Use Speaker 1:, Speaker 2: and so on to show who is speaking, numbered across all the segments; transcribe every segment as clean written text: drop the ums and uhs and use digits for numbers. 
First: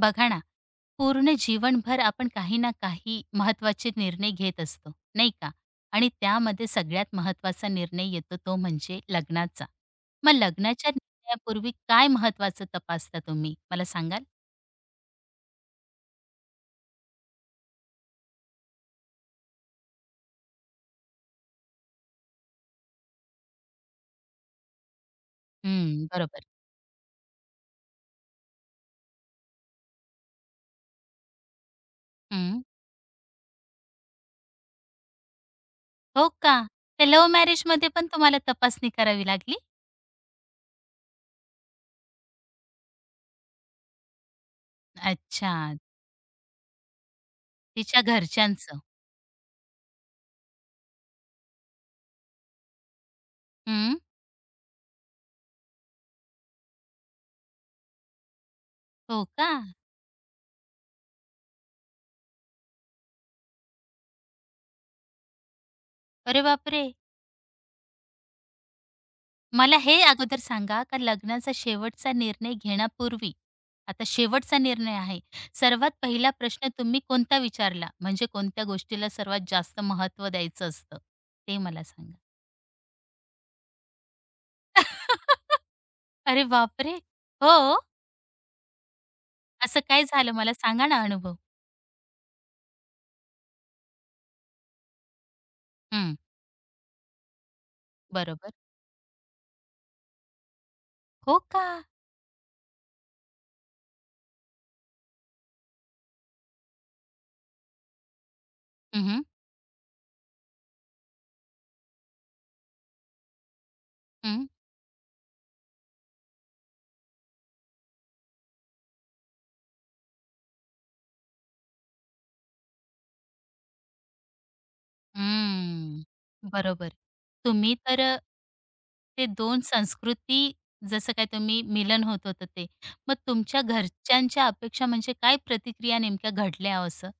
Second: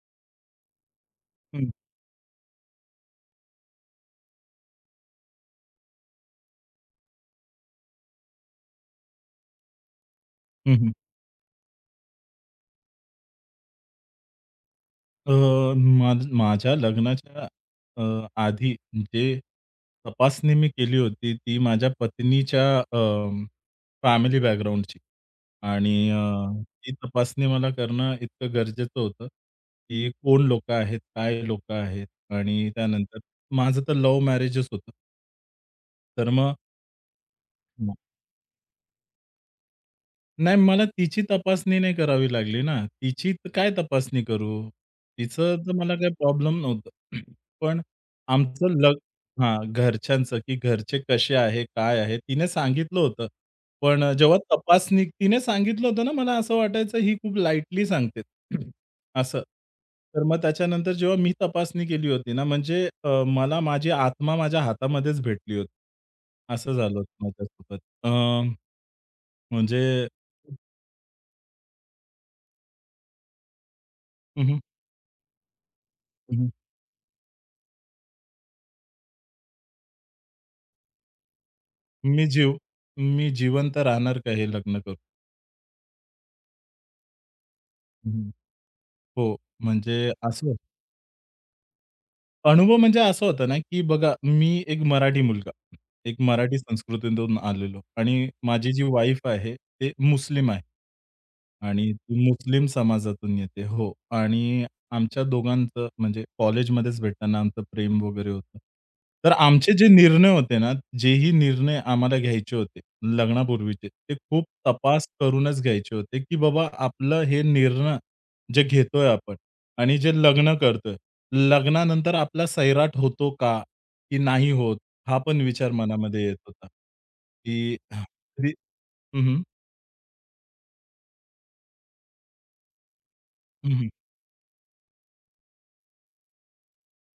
Speaker 1: बघा ना, पूर्ण
Speaker 2: हं,
Speaker 1: जीवनभर आपण काही ना काही महत्त्वाचे निर्णय घेत असतो, नाही का? आणि त्यामध्ये सगळ्यात महत्त्वाचा निर्णय येतो तो म्हणजे लग्नाचा. मग
Speaker 2: हं,
Speaker 1: लग्नाच्या
Speaker 2: हं.
Speaker 1: निर्णयापूर्वी काय महत्त्वाचं तपासता तुम्ही? मला सांगाल?
Speaker 2: अ, माझ्या लग्नाच्या अ, आधी जे तपासणी मी केली होती, ती माझ्या पत्नीच्या अ, फॅमिली बॅकग्राऊंडची आणि
Speaker 1: हं, बरोबर.
Speaker 2: ती तपासणी मला करणं इतकं गरजेचं होतं, की कोण लोकं आहेत, काय लोकं आहेत
Speaker 1: हं.
Speaker 2: आणि त्यानंतर माझं तर लव्ह मॅरेजच होतं.
Speaker 1: हो
Speaker 2: तर मग
Speaker 1: का? ते लव्ह मॅरेजमध्ये पण तुम्हाला तपासणी करावी लागली?
Speaker 2: नाही, मला तिची तपासणी नाही करावी लागली ना. तिची तर काय तपासणी करू?
Speaker 1: अच्छा,
Speaker 2: तिचं तर मला काही प्रॉब्लेम नव्हतं. पण
Speaker 1: तिच्या
Speaker 2: आमचं
Speaker 1: घरच्यांचं.
Speaker 2: लग हां, घरच्यांचं, की घरचे कसे आहे, काय आहे? तिने सांगितलं होतं.
Speaker 1: हं.
Speaker 2: पण जेव्हा तपासणी तिने सांगितलं होतं ना, मला असं वाटायचं ही खूप लाईटली सांगते.
Speaker 1: हो
Speaker 2: असं.
Speaker 1: का?
Speaker 2: तर मग त्याच्यानंतर जेव्हा मी तपासणी केली होती ना, म्हणजे मला माझी आत्मा माझ्या हातामध्येच भेटली होती.
Speaker 1: अरे
Speaker 2: असं
Speaker 1: बापरे!
Speaker 2: झालं होतं माझ्यासोबत. अ,
Speaker 1: मला हे
Speaker 2: म्हणजे
Speaker 1: अगोदर सांगा का लग्नाचा शेवटचा निर्णय घेण्यापूर्वी आता शेवटचा निर्णय आहे. सर्वात पहिला
Speaker 2: हं,
Speaker 1: प्रश्न तुम्ही कोणता विचारला? म्हणजे कोणत्या गोष्टीला सर्वात जास्त महत्व द्यायचं असतं, ते मला सांगा?
Speaker 2: मी जीव मी जिवंत राहणार का हे लग्न करून?
Speaker 1: अरे बापरे! हो,
Speaker 2: हं, हं. हो,
Speaker 1: असं
Speaker 2: म्हणजे
Speaker 1: काय झालं मला
Speaker 2: असं
Speaker 1: सांगा ना अनुभव?
Speaker 2: अनुभव म्हणजे असं होतं ना, की बघा मी एक मराठी मुलगा,
Speaker 1: हं,
Speaker 2: एक मराठी संस्कृतीतून आलेलो आणि
Speaker 1: बरोबर.
Speaker 2: माझी जी वाईफ आहे, ते मुस्लिम आहे.
Speaker 1: हो का?
Speaker 2: आणि ती मुस्लिम समाजातून येते. हो. आणि आमच्या दोघांचं म्हणजे कॉलेजमध्येच भेटताना आमचं प्रेम वगैरे होतं.
Speaker 1: हं,
Speaker 2: तर आमचे जे निर्णय होते ना, जेही निर्णय आम्हाला घ्यायचे होते लग्नापूर्वीचे, ते खूप
Speaker 1: हं.
Speaker 2: तपास करूनच घ्यायचे होते, की बाबा आपलं हे निर्णय जे घेतोय आपण आणि जे लग्न करतोय, लग्नानंतर आपला सैराट होतो का, की नाही होत? हा पण विचार मनामध्ये येत
Speaker 1: हम्म,
Speaker 2: होता,
Speaker 1: बरोबर. तुम्ही
Speaker 2: की
Speaker 1: तर
Speaker 2: कधी हं,
Speaker 1: ते
Speaker 2: हं.
Speaker 1: दोन संस्कृती जसं काय तुम्ही मिलन होत होतं ते. मग तुमच्या घरच्यांच्या अपेक्षा म्हणजे काय प्रतिक्रिया नेमक्या घडल्या हो असं?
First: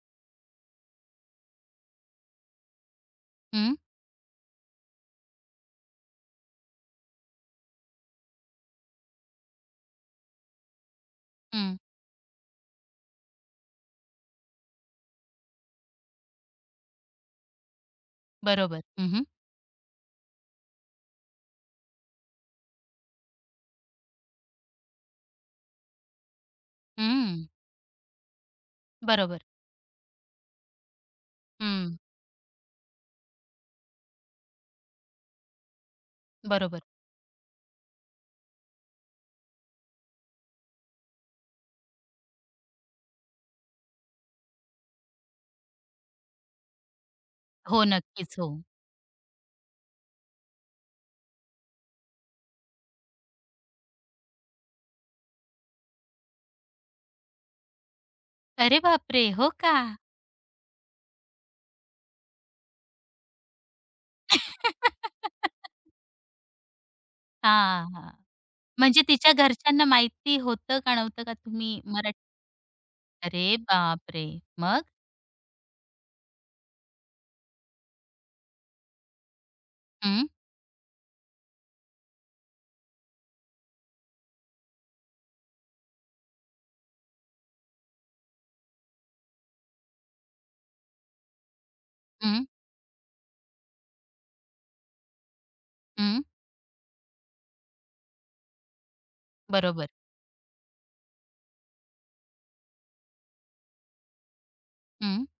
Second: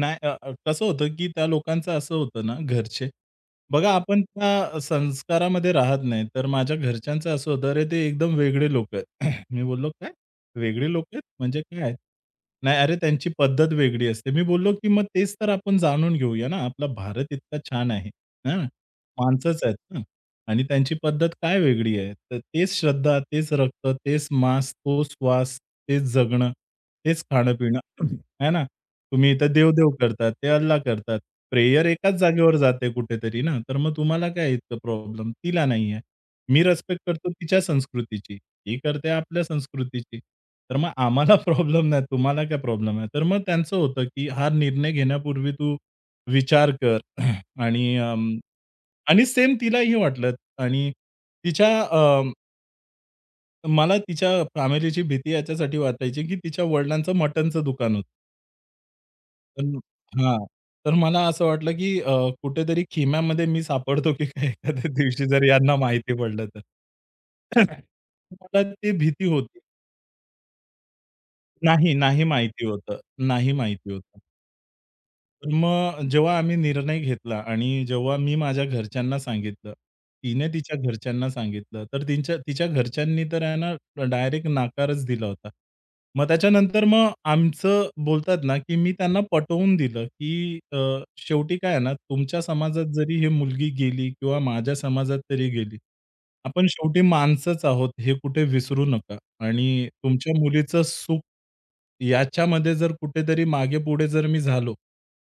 Speaker 2: नाही अ, अ, कसं होतं, की त्या लोकांचं असं होतं ना घरचे.
Speaker 1: हं,
Speaker 2: बघा आपण त्या संस्कारामध्ये राहत नाही. तर माझ्या घरच्यांचं असं होतं, "अरे, ते एकदम वेगळे लोक आहेत." मी बोललो, "काय? वेगळे लोक आहेत? म्हणजे
Speaker 1: हं,
Speaker 2: काय?" "नाही, अरे, त्यांची पद्धत वेगळी असते." मी बोललो, "की मग तेच तर आपण जाणून घेऊया ना. आपला भारत इतका छान आहे, हां ना.
Speaker 1: बरोबर. हं, हं,
Speaker 2: माणसंच आहेत ना आणि त्यांची पद्धत काय वेगळी आहे? तर तेच श्रद्धा, तेच रक्त, तेच मांस, तोच वास, तेच जगणं, तेच खाणं-पिणं." है ना. तुम्ही
Speaker 1: बरोबर.
Speaker 2: इथं देव-देव करतात, ते अल्लाह करतात. प्रेयर
Speaker 1: हं,
Speaker 2: एकाच जागेवर जाते कुठेतरी ना, तर मग तुम्हाला काय इतकं प्रॉब्लेम? तिला नाही आहे. मी
Speaker 1: बरोबर.
Speaker 2: रिस्पेक्ट करतो तिच्या संस्कृतीची. ती करते आपल्या संस्कृतीची. तर मग आम्हाला प्रॉब्लेम नाही, तुम्हाला काय प्रॉब्लेम आहे? तर मग त्यांचं होतं, की हा निर्णय घेण्यापूर्वी तू विचार कर
Speaker 1: हो,
Speaker 2: आणि अं,
Speaker 1: नक्कीच. हो.
Speaker 2: आणि सेम तिलाही वाटलं आणि तिच्या अ, मला तिच्या फॅमिलीची भीती याच्यासाठी वाटायची, की तिच्या वडिलांचं मटनचं दुकान होतं.
Speaker 1: अरे बापरे! हो का?
Speaker 2: पण हां. तर मला असं वाटलं, की कुठेतरी खिम्यामध्ये मी सापडतो की काय एखाद्या दिवशी जर यांना माहिती पडलं तर.
Speaker 1: हां, हां.
Speaker 2: मला ती
Speaker 1: म्हणजे
Speaker 2: भीती
Speaker 1: तिच्या
Speaker 2: होती.
Speaker 1: घरच्यांना माहिती होतं का नव्हतं का तुम्ही
Speaker 2: नाही,
Speaker 1: मराठी
Speaker 2: नाही माहिती होतं. नाही
Speaker 1: अरे
Speaker 2: माहिती होतं.
Speaker 1: बापरे! मग?
Speaker 2: तर मग जेव्हा आम्ही निर्णय घेतला आणि जेव्हा मी माझ्या घरच्यांना सांगितलं,
Speaker 1: हं,
Speaker 2: तिने तिच्या घरच्यांना सांगितलं, तर तिच्या तिच्या घरच्यांनी तर आहे ना डायरेक्ट नकारच दिला होता. मग त्याच्यानंतर मग आमचं बोलतात ना, की मी त्यांना पटवून दिलं, की शेवटी काय आहे ना, तुमच्या
Speaker 1: हं,
Speaker 2: समाजात जरी ही मुलगी गेली किंवा माझ्या समाजात तरी गेली,
Speaker 1: हं,
Speaker 2: आपण शेवटी माणसंच आहोत हे कुठे विसरू नका आणि
Speaker 1: बरोबर.
Speaker 2: तुमच्या मुलीचं सुख याच्यामध्ये जर कुठेतरी मागे-पुढे जर मी झालो,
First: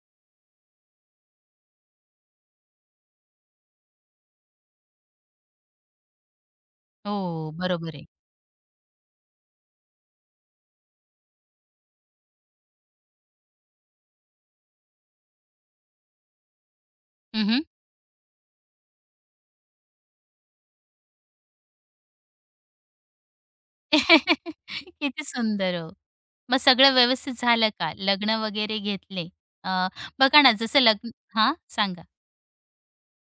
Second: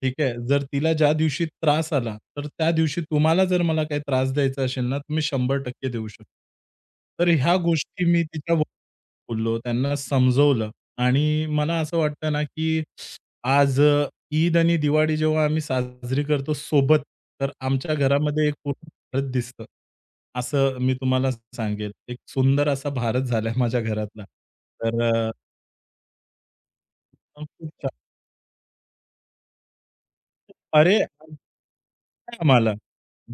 Speaker 2: ठीक आहे. जर तिला ज्या दिवशी त्रास आला, तर त्या दिवशी तुम्हाला जर मला काही त्रास द्यायचा असेल ना, तुम्ही 100% देऊ शकता. तर
Speaker 1: हो,
Speaker 2: ह्या
Speaker 1: बरोबर
Speaker 2: गोष्टी
Speaker 1: आहे.
Speaker 2: मी तिच्या बोललो, त्यांना समजवलं आणि मला असं वाटतं ना, की आज ईद आणि दिवाळी जेव्हा आम्ही साजरी करतो सोबत, तर
Speaker 1: हं,
Speaker 2: आमच्या घरामध्ये एक पूर्ण भारत दिसतं. असं मी तुम्हाला सांगेल. एक सुंदर असा भारत झालाय माझ्या घरातला. तर
Speaker 1: किती
Speaker 2: अ,
Speaker 1: सुंदर हो. मग सगळं व्यवस्थित झालं
Speaker 2: खूप
Speaker 1: का? लग्न वगैरे घेतले. अ, बघा ना जसं
Speaker 2: अरे!
Speaker 1: लग्न हां, सांगा?
Speaker 2: नाही आम्हाला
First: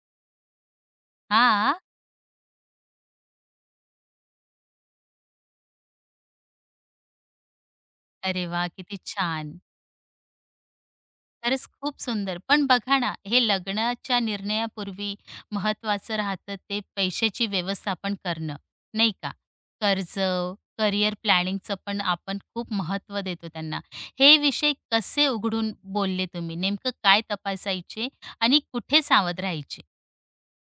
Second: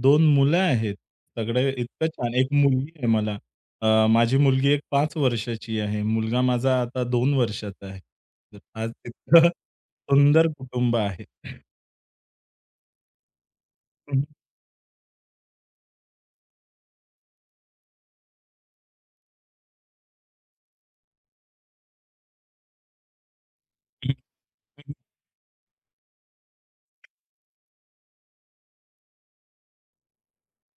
Speaker 2: दोन मुलं आहेत. सगळं
Speaker 1: हां.
Speaker 2: इतकं छान. एक मुलगी आहे मला. माझी मुलगी एक 5 वर्षाची आहे. मुलगा माझा आता दोन वर्षाचा आहे.
Speaker 1: अरे
Speaker 2: तर
Speaker 1: वा,
Speaker 2: आज
Speaker 1: किती
Speaker 2: इतकं
Speaker 1: छान.
Speaker 2: सुंदर कुटुंब आहे.
Speaker 1: खरंच खूप सुंदर. पण बघा ना, हे लग्नाच्या निर्णयापूर्वी महत्त्वाचं राहतं ते पैशाची व्यवस्थापन करणं, नाही का? कर्ज, करिअर प्लॅनिंगचं पण आपण खूप महत्व देतो त्यांना. हे विषय कसे उघडून बोलले तुम्ही? नेमकं काय तपासायचे आणि कुठे सावध राहायचे?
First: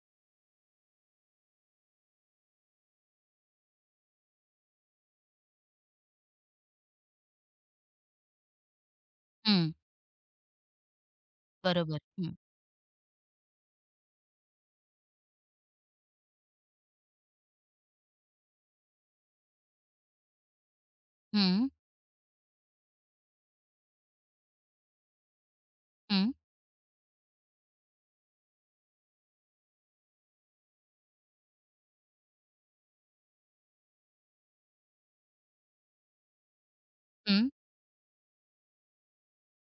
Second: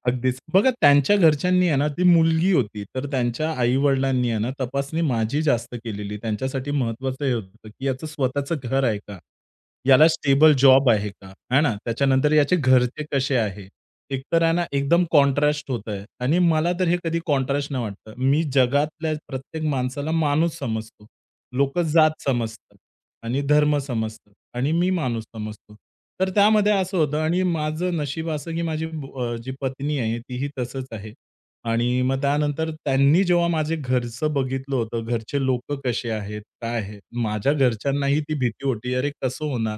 Speaker 2: अगदीच. बघा त्यांच्या घरच्यांनी आहे ना, ती मुलगी होती, तर त्यांच्या आई-वडिलांनी आहे ना, तपासणी माझी जास्त केलेली. त्यांच्यासाठी महत्त्वाचं हे होतं, की याचं स्वतःचं घर आहे का?
Speaker 1: हं,
Speaker 2: याला स्टेबल जॉब आहे का? आहे ना?
Speaker 1: बरोबर.
Speaker 2: त्याच्यानंतर
Speaker 1: हं,
Speaker 2: याचे घरचे कसे आहे? एकतर आहे ना, एकदम कॉन्ट्रास्ट होतंय आणि मला तर हे कधी कॉन्ट्रास्ट नाही वाटतं. मी जगातल्या प्रत्येक माणसाला माणूस समजतो.
Speaker 1: हं,
Speaker 2: लोकं जात समजतात आणि धर्म समजतात. आणि मी माणूस समजतो. तर
Speaker 1: हं,
Speaker 2: त्यामध्ये असं होतं आणि माझं नशीब असं, की जी पत्नी आहे तीही तसंच आहे. आणि मग त्यानंतर त्यांनी जेव्हा माझे घरचं बघितलं होतं, घरचे लोकं कसे आहेत, काय आहे?
Speaker 1: हं.
Speaker 2: माझ्या घरच्यांनाही ती भीती होती, "अरे कसं होणार?"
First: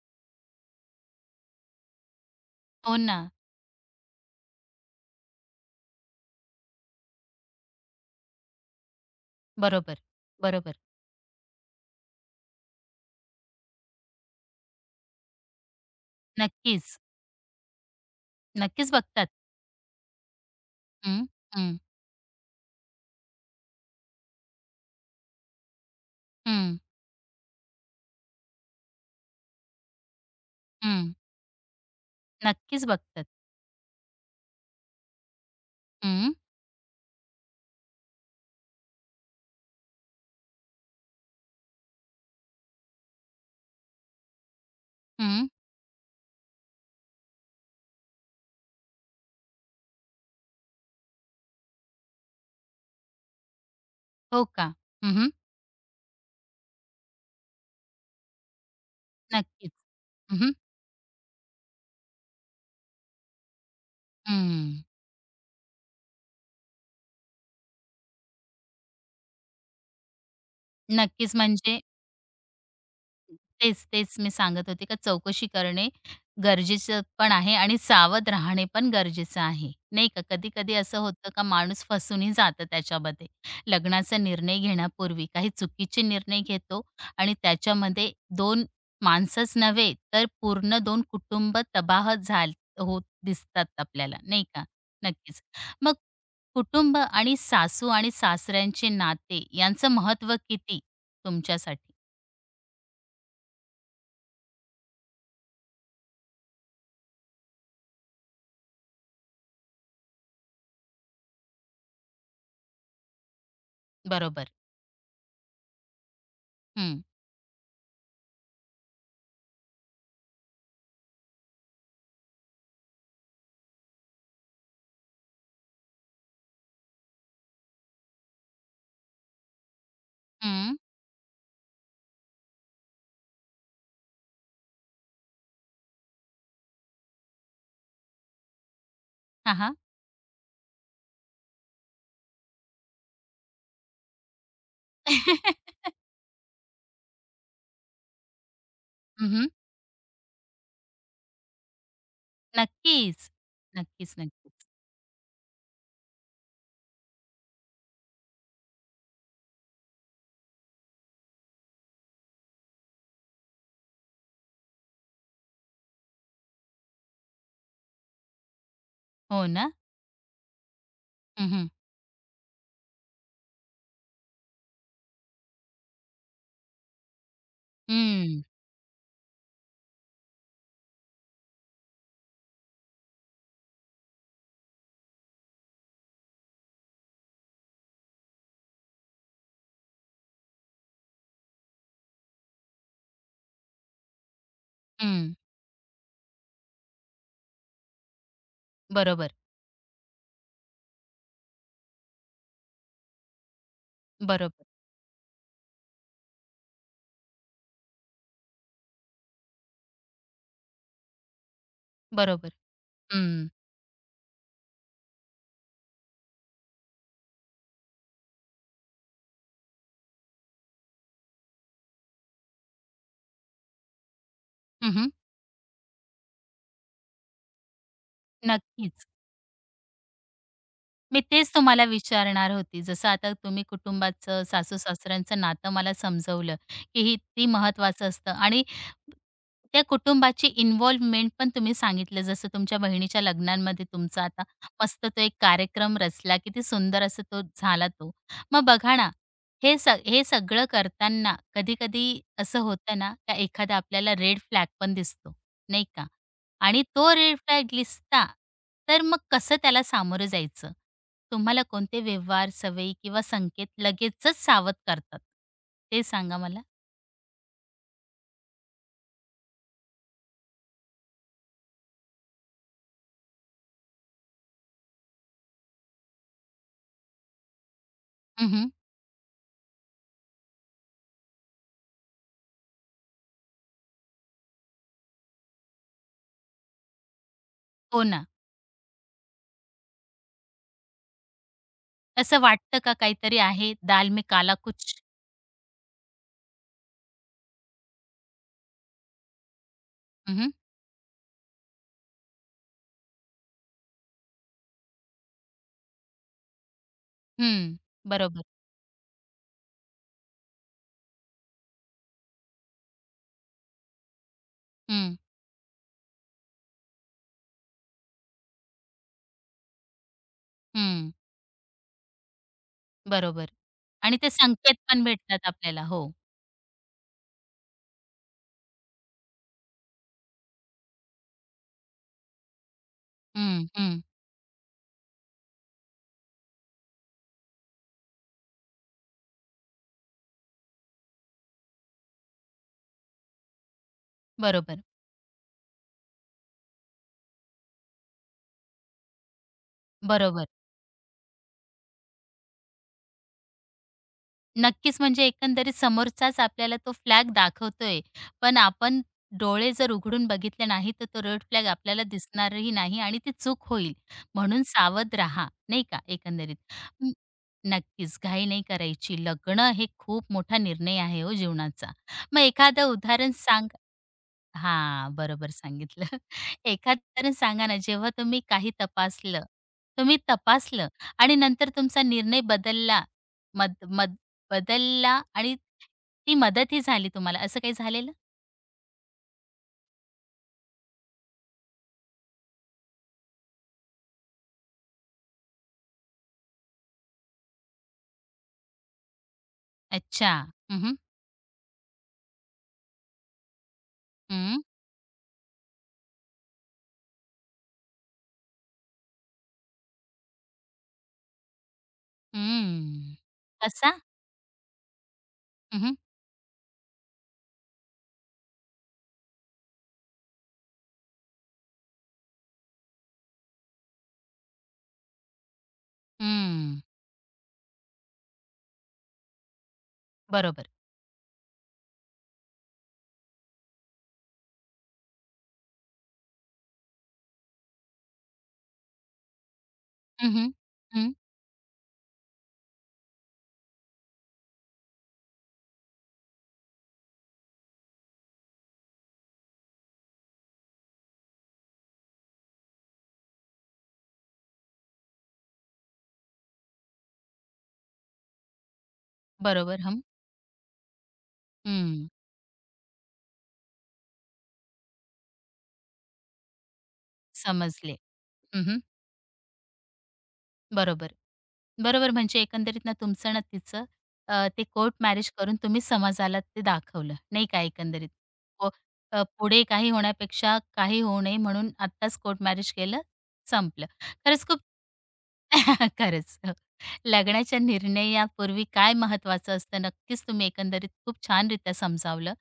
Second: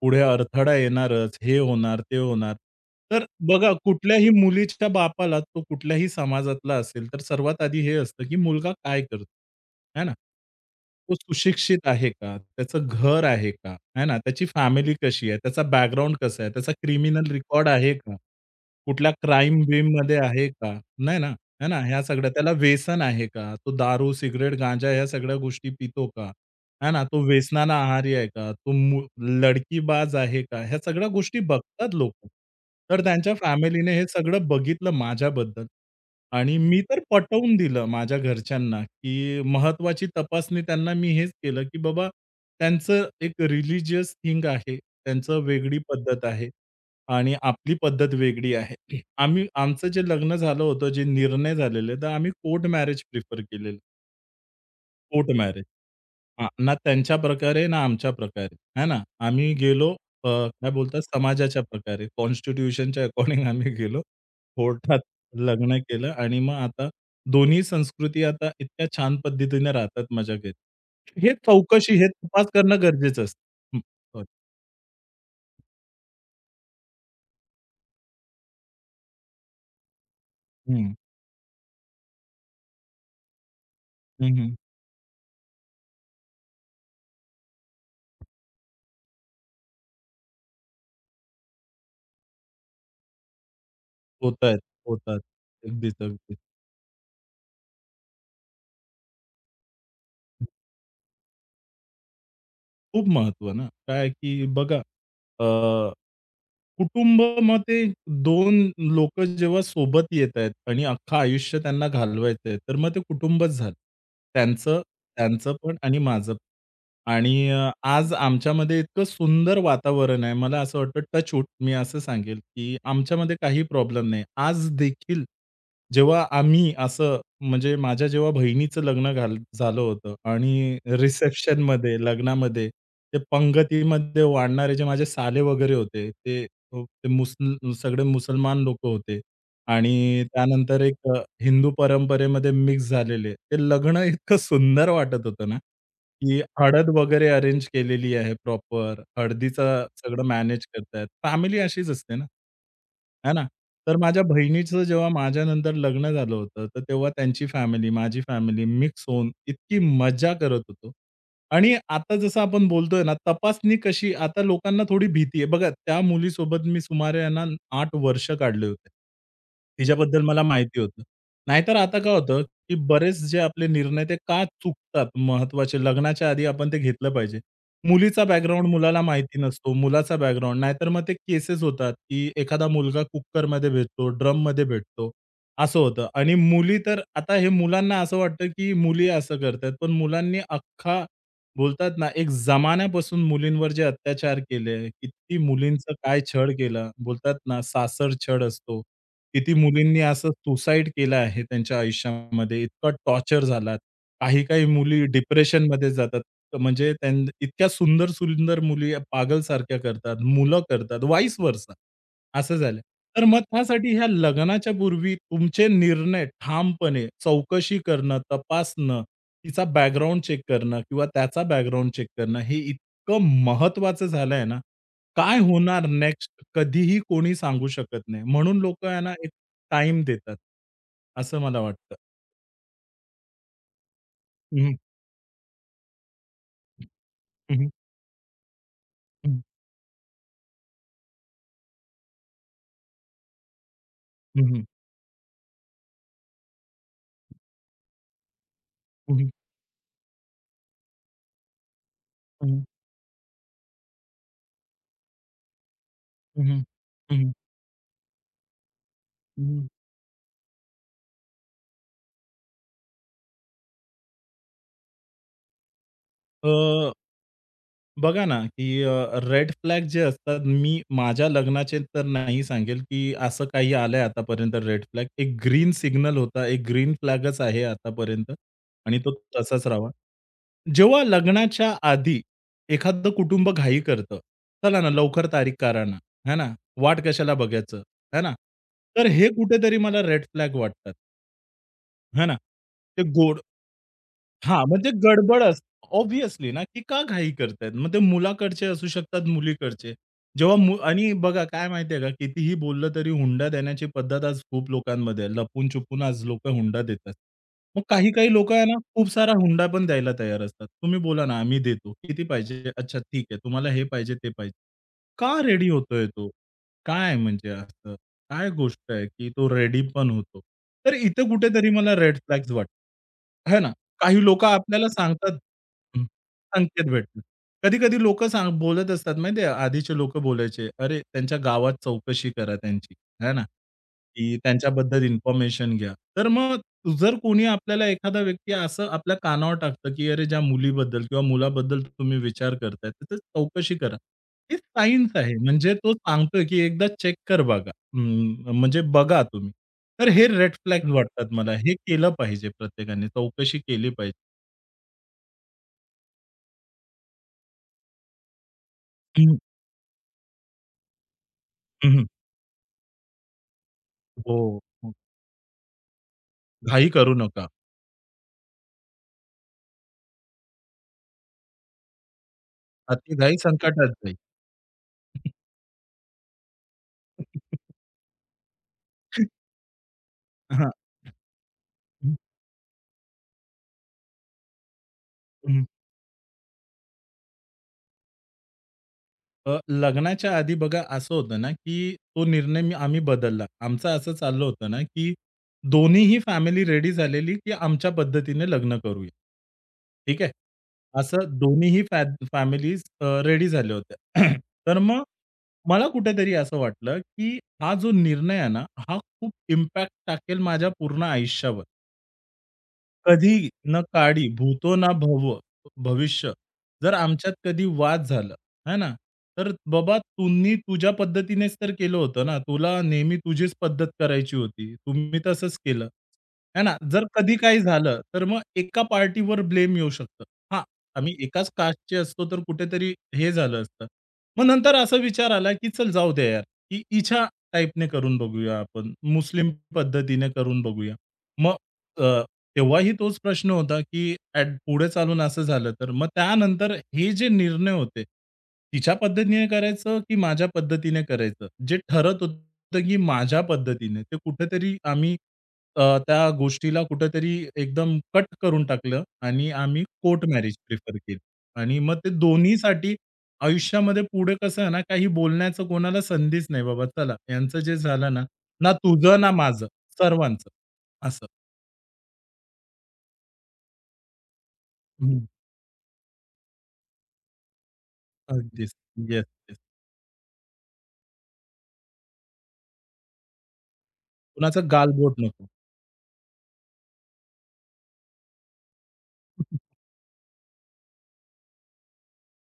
Speaker 2: पुढे अडथळा येणारच, हे होणार, ते होणार.
Speaker 1: हो ना.
Speaker 2: तर बघा कुठल्याही मुलीच्या बापाला तो कुठल्याही समाजातला असेल, तर सर्वात आधी हे असतं, की मुलगा काय करतो?
Speaker 1: बरोबर,
Speaker 2: आहे ना?
Speaker 1: बरोबर.
Speaker 2: तो सुशिक्षित आहे का? त्याचं घर आहे का? आहे ना? त्याची फॅमिली कशी आहे? त्याचा बॅकग्राऊंड कसा आहे? त्याचा
Speaker 1: नक्कीच,
Speaker 2: क्रिमिनल रेकॉर्ड आहे का?
Speaker 1: नक्कीच
Speaker 2: कुठल्या
Speaker 1: बघतात.
Speaker 2: क्राईम-बिईममध्ये आहे का? नाही
Speaker 1: हं,
Speaker 2: ना? आहे
Speaker 1: हं,
Speaker 2: ना? ह्या सगळ्या त्याला व्यसन आहे का? तो दारू, सिगारेट, गांजा ह्या सगळ्या गोष्टी पितो का?
Speaker 1: हं,
Speaker 2: आहे ना, तो व्यसनाला आहारी आहे का? तो मु लडकीबाज आहे का? ह्या सगळ्या
Speaker 1: हं.
Speaker 2: गोष्टी बघतात लोकं.
Speaker 1: नक्कीच
Speaker 2: तर
Speaker 1: बघतात.
Speaker 2: त्यांच्या फॅमिलीने हे सगळं बघितलं माझ्याबद्दल
Speaker 1: हं,
Speaker 2: आणि मी तर पटवून दिलं माझ्या घरच्यांना, की महत्वाची तपासणी त्यांना मी हेच केलं, की बाबा त्यांचं एक रिलिजियस थिंग आहे. त्यांचं
Speaker 1: हं.
Speaker 2: वेगळी पद्धत आहे आणि आपली पद्धत वेगळी आहे. आम्ही आमचं जे लग्न झालं होतं, जे निर्णय झालेले, तर आम्ही कोर्ट मॅरेज प्रिफर केलेलं.
Speaker 1: हो का? हं,
Speaker 2: कोर्ट
Speaker 1: हं.
Speaker 2: मॅरेज. हां, ना त्यांच्या प्रकारे, ना आमच्या प्रकारे, है ना. आम्ही
Speaker 1: नक्कीच.
Speaker 2: गेलो अ,
Speaker 1: हं, हं.
Speaker 2: काय बोलतात समाजाच्या प्रकारे, कॉन्स्टिट्यूशनच्या अकॉर्डिंग आम्ही गेलो. कोर्टात लग्न केलं आणि मग आता दोन्ही संस्कृती आता इतक्या छान पद्धतीने राहतात माझ्या घरी. हे
Speaker 1: नक्कीच म्हणजे
Speaker 2: चौकशी, हे तपास करणं गरजेचं असतं. हं,
Speaker 1: तेच,
Speaker 2: सॉरी.
Speaker 1: मी सांगत होते का चौकशी करणे गरजेचं पण आहे आणि सावध राहणे पण गरजेचं आहे, नाही का. कधी-कधी
Speaker 2: हं,
Speaker 1: असं होतं का माणूस फसूनही जातं त्याच्यामध्ये. लग्नाचा
Speaker 2: हं, हं.
Speaker 1: निर्णय घेण्यापूर्वी काही चुकीचे निर्णय घेतो आणि त्याच्यामध्ये 2 माणसंच नव्हे, तर पूर्ण 2 कुटुंब तबाह झाल होत दिसतात आपल्याला, नाही
Speaker 2: होतायत,
Speaker 1: का.
Speaker 2: होतात.
Speaker 1: नक्कीच. मग
Speaker 2: अगदीच, अगदीच.
Speaker 1: कुटुंब आणि सासू आणि सासऱ्यांचे नाते यांचं महत्त्व किती तुमच्यासाठी?
Speaker 2: खूप महत्व ना. काय आहे की बघा अ, कुटुंब मग ते 2 लोकं जेव्हा सोबत येत आहेत आणि अख्खं आयुष्य त्यांना घालवायचं आहे, तर मग ते कुटुंबच झालं.
Speaker 1: बरोबर.
Speaker 2: त्यांचं त्यांचं पण आणि माझं पण.
Speaker 1: हं.
Speaker 2: आणि आज आमच्यामध्ये इतकं सुंदर वातावरण आहे. मला असं वाटतं टचवूड मी असं सांगेल, की आमच्यामध्ये काही प्रॉब्लेम नाही. आज देखील जेव्हा आम्ही असं म्हणजे माझ्या जेव्हा बहिणीचं लग्न झालं होतं
Speaker 1: हं.
Speaker 2: आणि रिसेप्शनमध्ये, लग्नामध्ये ते पंगतीमध्ये वाढणारे जे माझे साले वगैरे होते, ते ते मुस्ल सगळे मुसलमान लोकं होते
Speaker 1: हां, हां. हं,
Speaker 2: आणि त्यानंतर एक हिंदू परंपरेमध्ये मिक्स झालेले. ते लग्न इतकं सुंदर वाटत होतं ना. की हळद वगैरे अरेंज केलेली आहे प्रॉपर. हळदीचं सगळं मॅनेज करतायत. फॅमिली अशीच असते ना.
Speaker 1: नक्कीच.
Speaker 2: है ना? तर
Speaker 1: नक्कीच,
Speaker 2: माझ्या
Speaker 1: नक्कीच.
Speaker 2: बहिणीचं जेव्हा माझ्यानंतर लग्न झालं होतं, तर तेव्हा त्यांची फॅमिली, माझी फॅमिली मिक्स होऊन इतकी मजा करत होतो. आणि आता जसं आपण बोलतोय ना, तपासणी कशी आता लोकांना थोडी भीती आहे. बघा त्या मुलीसोबत मी सुमारे आहे ना 8 वर्ष काढले होते.
Speaker 1: हो ना?
Speaker 2: तिच्याबद्दल मला माहिती होतं.
Speaker 1: हं, हं.
Speaker 2: नाहीतर आता काय होतं की बरेच जे आपले निर्णय ते का चुकतात महत्वाचे लग्नाच्या आधी आपण ते घेतलं पाहिजे. मुलीचा
Speaker 1: हं,
Speaker 2: बॅकग्राऊंड मुलाला माहिती नसतो. मुलाचा बॅकग्राऊंड. नाहीतर मग ते केसेस होतात, की एखादा मुलगा कुकरमध्ये भेटतो, ड्रममध्ये भेटतो. असं होतं आणि मुली तर आता हे मुलांना असं वाटतं, की मुली असं करतायत. पण मुलांनी अख्खा बोलतात ना, एक जमान्यापासून मुलींवर जे अत्याचार केले,
Speaker 1: हं.
Speaker 2: किती मुलींचं काय छळ केला. बोलतात ना, सासर छळ असतो.
Speaker 1: बरोबर,
Speaker 2: किती मुलींनी असं सुसाईड केलं आहे त्यांच्या आयुष्यामध्ये, इतका टॉर्चर झाला.
Speaker 1: बरोबर,
Speaker 2: काही-काही मुली डिप्रेशनमध्ये जातात. तर म्हणजे त्यां इतक्या सुंदर-सुंदर मुली पागलसारख्या करतात, मुलं करतात, व्हाईस व्हर्सा
Speaker 1: बरोबर.
Speaker 2: असं झालं. तर मग
Speaker 1: हं.
Speaker 2: त्यासाठी ह्या लग्नाच्या पूर्वी तुमचे निर्णय ठामपणे चौकशी करणं, तपासणं, तिचा बॅकग्राऊंड चेक करणं किंवा त्याचा बॅकग्राऊंड चेक करणं हे इतकं महत्त्वाचं झालंय ना
Speaker 1: हं,
Speaker 2: काय होणार नेक्स्ट कधीही कोणी सांगू शकत नाही. म्हणून लोकं
Speaker 1: नक्कीच.
Speaker 2: आहे एक टाइम देतात.
Speaker 1: मी
Speaker 2: असं
Speaker 1: तेच
Speaker 2: मला
Speaker 1: तुम्हाला
Speaker 2: वाटतं.
Speaker 1: विचारणार होती. जसं आता तुम्ही कुटुंबाचं,
Speaker 2: हं,
Speaker 1: सासू-सासऱ्यांचं नातं मला समजवलं, की ही ती
Speaker 2: हं, हं,
Speaker 1: महत्त्वाचं असतं आणि
Speaker 2: हं,
Speaker 1: त्या कुटुंबाची इन्व्हॉल्वमेंट पण तुम्ही सांगितलं. जसं तुमच्या बहिणीच्या लग्नांमध्ये तुमचा आता
Speaker 2: हं,
Speaker 1: मस्त तो एक कार्यक्रम रचला. किती सुंदर असा तो झाला तो. मग बघा ना,
Speaker 2: हं,
Speaker 1: हे सगळं करताना कधी-कधी असं होतं ना, का एखादा आपल्याला रेड फ्लॅग पण दिसतो, नाही का?
Speaker 2: हं, हं,
Speaker 1: आणि तो
Speaker 2: हं,
Speaker 1: रेड फ्लॅग दिसला, तर मग कसं त्याला सामोरं जायचं? तुम्हाला कोणते व्यवहार, सवयी किंवा संकेत लगेचच सावध करतात? ते सांगा
Speaker 2: अ,
Speaker 1: मला.
Speaker 2: बघा ना, की रेड फ्लॅग जे असतात मी माझ्या लग्नाचे तर नाही सांगेल, की असं काही आलंय आतापर्यंत रेड फ्लॅग. एक ग्रीन सिग्नल होता, एक ग्रीन फ्लॅगच आहे आतापर्यंत
Speaker 1: हं,
Speaker 2: आणि तो तसाच राहावा. जेव्हा लग्नाच्या आधी एखादं कुटुंब घाई करतं, "चला ना, लवकर तारीख करा ना, है ना? वाट कशाला बघायचं?"
Speaker 1: हो
Speaker 2: है
Speaker 1: ना.
Speaker 2: ना? तर हे कुठेतरी मला रेड फ्लॅग वाटतात. है ना?
Speaker 1: असं वाटतं का
Speaker 2: ते
Speaker 1: काहीतरी
Speaker 2: गोड
Speaker 1: आहे, दाल में काला
Speaker 2: हां, म्हणजे
Speaker 1: कुछ?
Speaker 2: गडबड असते. ऑब्व्हियसली ना, की का घाई करतायत? मग ते मुलाकडचे असू शकतात, मुलीकडचे.
Speaker 1: हं, हं.
Speaker 2: जेव्हा मु आणि बघा काय माहिती आहे का, कितीही बोललं तरी हुंडा देण्याची पद्धत आज खूप लोकांमध्ये आहे. लपून-छपून आज लोकं हुंडा देतात. मग काही-काही
Speaker 1: बरोबर.
Speaker 2: लोकं आहे ना, खूप सारा हुंडा पण द्यायला तयार असतात. तुम्ही बोला ना, "आम्ही देतो. किती पाहिजे? अच्छा ठीक आहे. तुम्हाला हे पाहिजे, ते पाहिजे."
Speaker 1: हं,
Speaker 2: का रेडी होतोय तो? काय म्हणजे असं? काय गोष्ट आहे, की तो रेडी पण होतो? तर
Speaker 1: हं.
Speaker 2: इथं कुठेतरी मला रेड फ्लॅग्स वाटतात.
Speaker 1: बरोबर
Speaker 2: है ना?
Speaker 1: आणि
Speaker 2: काही
Speaker 1: ते
Speaker 2: लोकं
Speaker 1: संकेत
Speaker 2: आपल्याला
Speaker 1: पण
Speaker 2: सांगतात
Speaker 1: भेटतात आपल्याला.
Speaker 2: हं.
Speaker 1: हो.
Speaker 2: संकेत भेटतात. कधी-कधी लोकं बोलत असतात माहिती आहे, आधीचे लोकं बोलायचे, "अरे, त्यांच्या गावात चौकशी करा त्यांची." है ना,
Speaker 1: हं, हं.
Speaker 2: की त्यांच्याबद्दल इन्फॉर्मेशन घ्या. तर मग जर कोणी आपल्याला एखादा व्यक्ती असं आपल्या कानावर टाकतं, की "अरे, ज्या मुलीबद्दल किंवा मुलाबद्दल तुम्ही विचार करताय, तर ते चौकशी करा." हे
Speaker 1: बरोबर.
Speaker 2: सायन्स आहे. म्हणजे तो सांगतोय, की "एकदा चेक कर बघा." हं, म्हणजे बघा तुम्ही. तर हे
Speaker 1: बरोबर.
Speaker 2: रेड फ्लॅग्स हं. वाटतात मला. हे केलं पाहिजे प्रत्येकाने. चौकशी केली पाहिजे.
Speaker 1: नक्कीच, म्हणजे एकंदरीत समोरचाच आपल्याला तो फ्लॅग दाखवतोय. पण आपण
Speaker 2: हं,
Speaker 1: डोळे जर उघडून बघितले नाही, तर तो रेड फ्लॅग
Speaker 2: हं,
Speaker 1: आपल्याला
Speaker 2: हं.
Speaker 1: दिसणारही नाही आणि ती चूक होईल.
Speaker 2: हो,
Speaker 1: म्हणून
Speaker 2: हो.
Speaker 1: सावध राहा, नाही का एकंदरीत.
Speaker 2: घाई
Speaker 1: अं,
Speaker 2: करू नका.
Speaker 1: नक्कीच घाई नाही करायची. लग्न हे खूप मोठा निर्णय आहे हो जीवनाचा. मग एखादं
Speaker 2: अति
Speaker 1: उदाहरण
Speaker 2: घाई
Speaker 1: सांगा
Speaker 2: संकटात जाईल.
Speaker 1: हां, बरोबर सांगितलं. एखादं उदाहरण सांगा ना, जेव्हा तुम्ही काही तपासलं तुम्ही
Speaker 2: हां.
Speaker 1: तपासलं आणि नंतर तुमचा निर्णय बदलला, मद मद बदलला आणि
Speaker 2: हं.
Speaker 1: ती मदतही झाली तुम्हाला, असं काही झालेलं?
Speaker 2: लग्नाच्या आधी बघा असं होतं ना, की तो निर्णय आम्ही बदलला. आमचं असं चाललं होतं ना, की दोन्हीही फॅमिली रेडी झालेली, की आमच्या पद्धतीने लग्न करूया. ठीक आहे.
Speaker 1: अच्छा. हं, हं.
Speaker 2: असं दोन्हीही फॅमिलीज रेडी झाल्या होत्या.
Speaker 1: हं,
Speaker 2: तर मग मला कुठेतरी असं वाटलं, की हा जो निर्णय आहे ना, हा खूप इम्पॅक्ट टाकेल माझ्या पूर्ण आयुष्यावर. कधी न
Speaker 1: कसा?
Speaker 2: काळी, भूतो ना भव
Speaker 1: हं, हं.
Speaker 2: भविष्य. जर आमच्यात कधी वाद झाला, है ना? तर बाबा तुम्ही तुझ्या पद्धतीनेच तर केलं होतं ना. तुला नेहमी तुझीच पद्धत करायची होती. तुम्ही तसंच केलं, है ना? जर कधी काही झालं, तर मग एका पार्टीवर ब्लेम येऊ शकतं. हां,
Speaker 1: बरोबर.
Speaker 2: आम्ही एकाच कास्टचे असतो, तर कुठेतरी हे झालं असतं. मग नंतर असा विचार आला, की चल जाऊ द्या यार, की हिच्या टाईपने करून बघूया आपण. मुस्लिम पद्धतीने
Speaker 1: हं, हं.
Speaker 2: करून बघूया. मग अ, तेव्हाही तोच प्रश्न होता, की ॲट पुढे चालून असं झालं तर? मग त्यानंतर हे जे निर्णय होते, तिच्या पद्धतीने करायचं, की माझ्या पद्धतीने करायचं? जे ठरत होतं, की माझ्या पद्धतीने, ते कुठेतरी आम्ही त्या गोष्टीला कुठेतरी एकदम कट करून टाकलं आणि
Speaker 1: बरोबर.
Speaker 2: आम्ही
Speaker 1: हम
Speaker 2: कोर्ट मॅरेज प्रिफर केली. आणि मग
Speaker 1: हं.
Speaker 2: ते दोन्हीसाठी आयुष्यामध्ये पुढे कसं आहे ना, काही बोलण्याचं कोणाला संधीच नाही बाबा, चला, यांचं जे
Speaker 1: समजले.
Speaker 2: झालं ना, ना
Speaker 1: हं,
Speaker 2: तुझं ना माझं, सर्वांचं
Speaker 1: बरोबर.
Speaker 2: असं.
Speaker 1: बरोबर. म्हणजे एकंदरीत ना तुमचं ना तिचं ते कोर्ट मॅरेज करून तुम्ही समाजाला ते दाखवलं, नाही का एकंदरीत. हो,
Speaker 2: अगदीच. Yes, yes.
Speaker 1: पुढे काही होण्यापेक्षा काही होऊ नये म्हणून आत्ताच कोर्ट मॅरेज केलं, संपलं. खरंच खूप
Speaker 2: कुणाचा गालबोट नको.
Speaker 1: खरंच. हो. लग्नाच्या निर्णयापूर्वी काय महत्त्वाचं असतं, नक्कीच तुम्ही एकंदरीत खूप छानरीत्या समजावलं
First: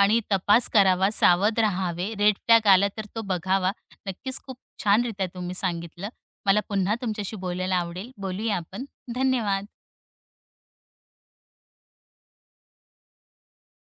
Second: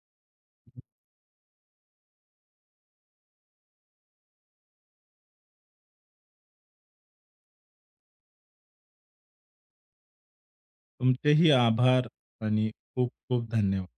Speaker 1: आणि तपास करावा, सावध राहावे, रेड फ्लॅग आला तर तो बघावा. नक्कीच खूप छानरीत्या तुम्ही सांगितलं. मला पुन्हा तुमच्याशी बोलायला आवडेल. बोलूया आपण. धन्यवाद.
Speaker 2: तुमचेही आभार आणि खूप खूप धन्यवाद.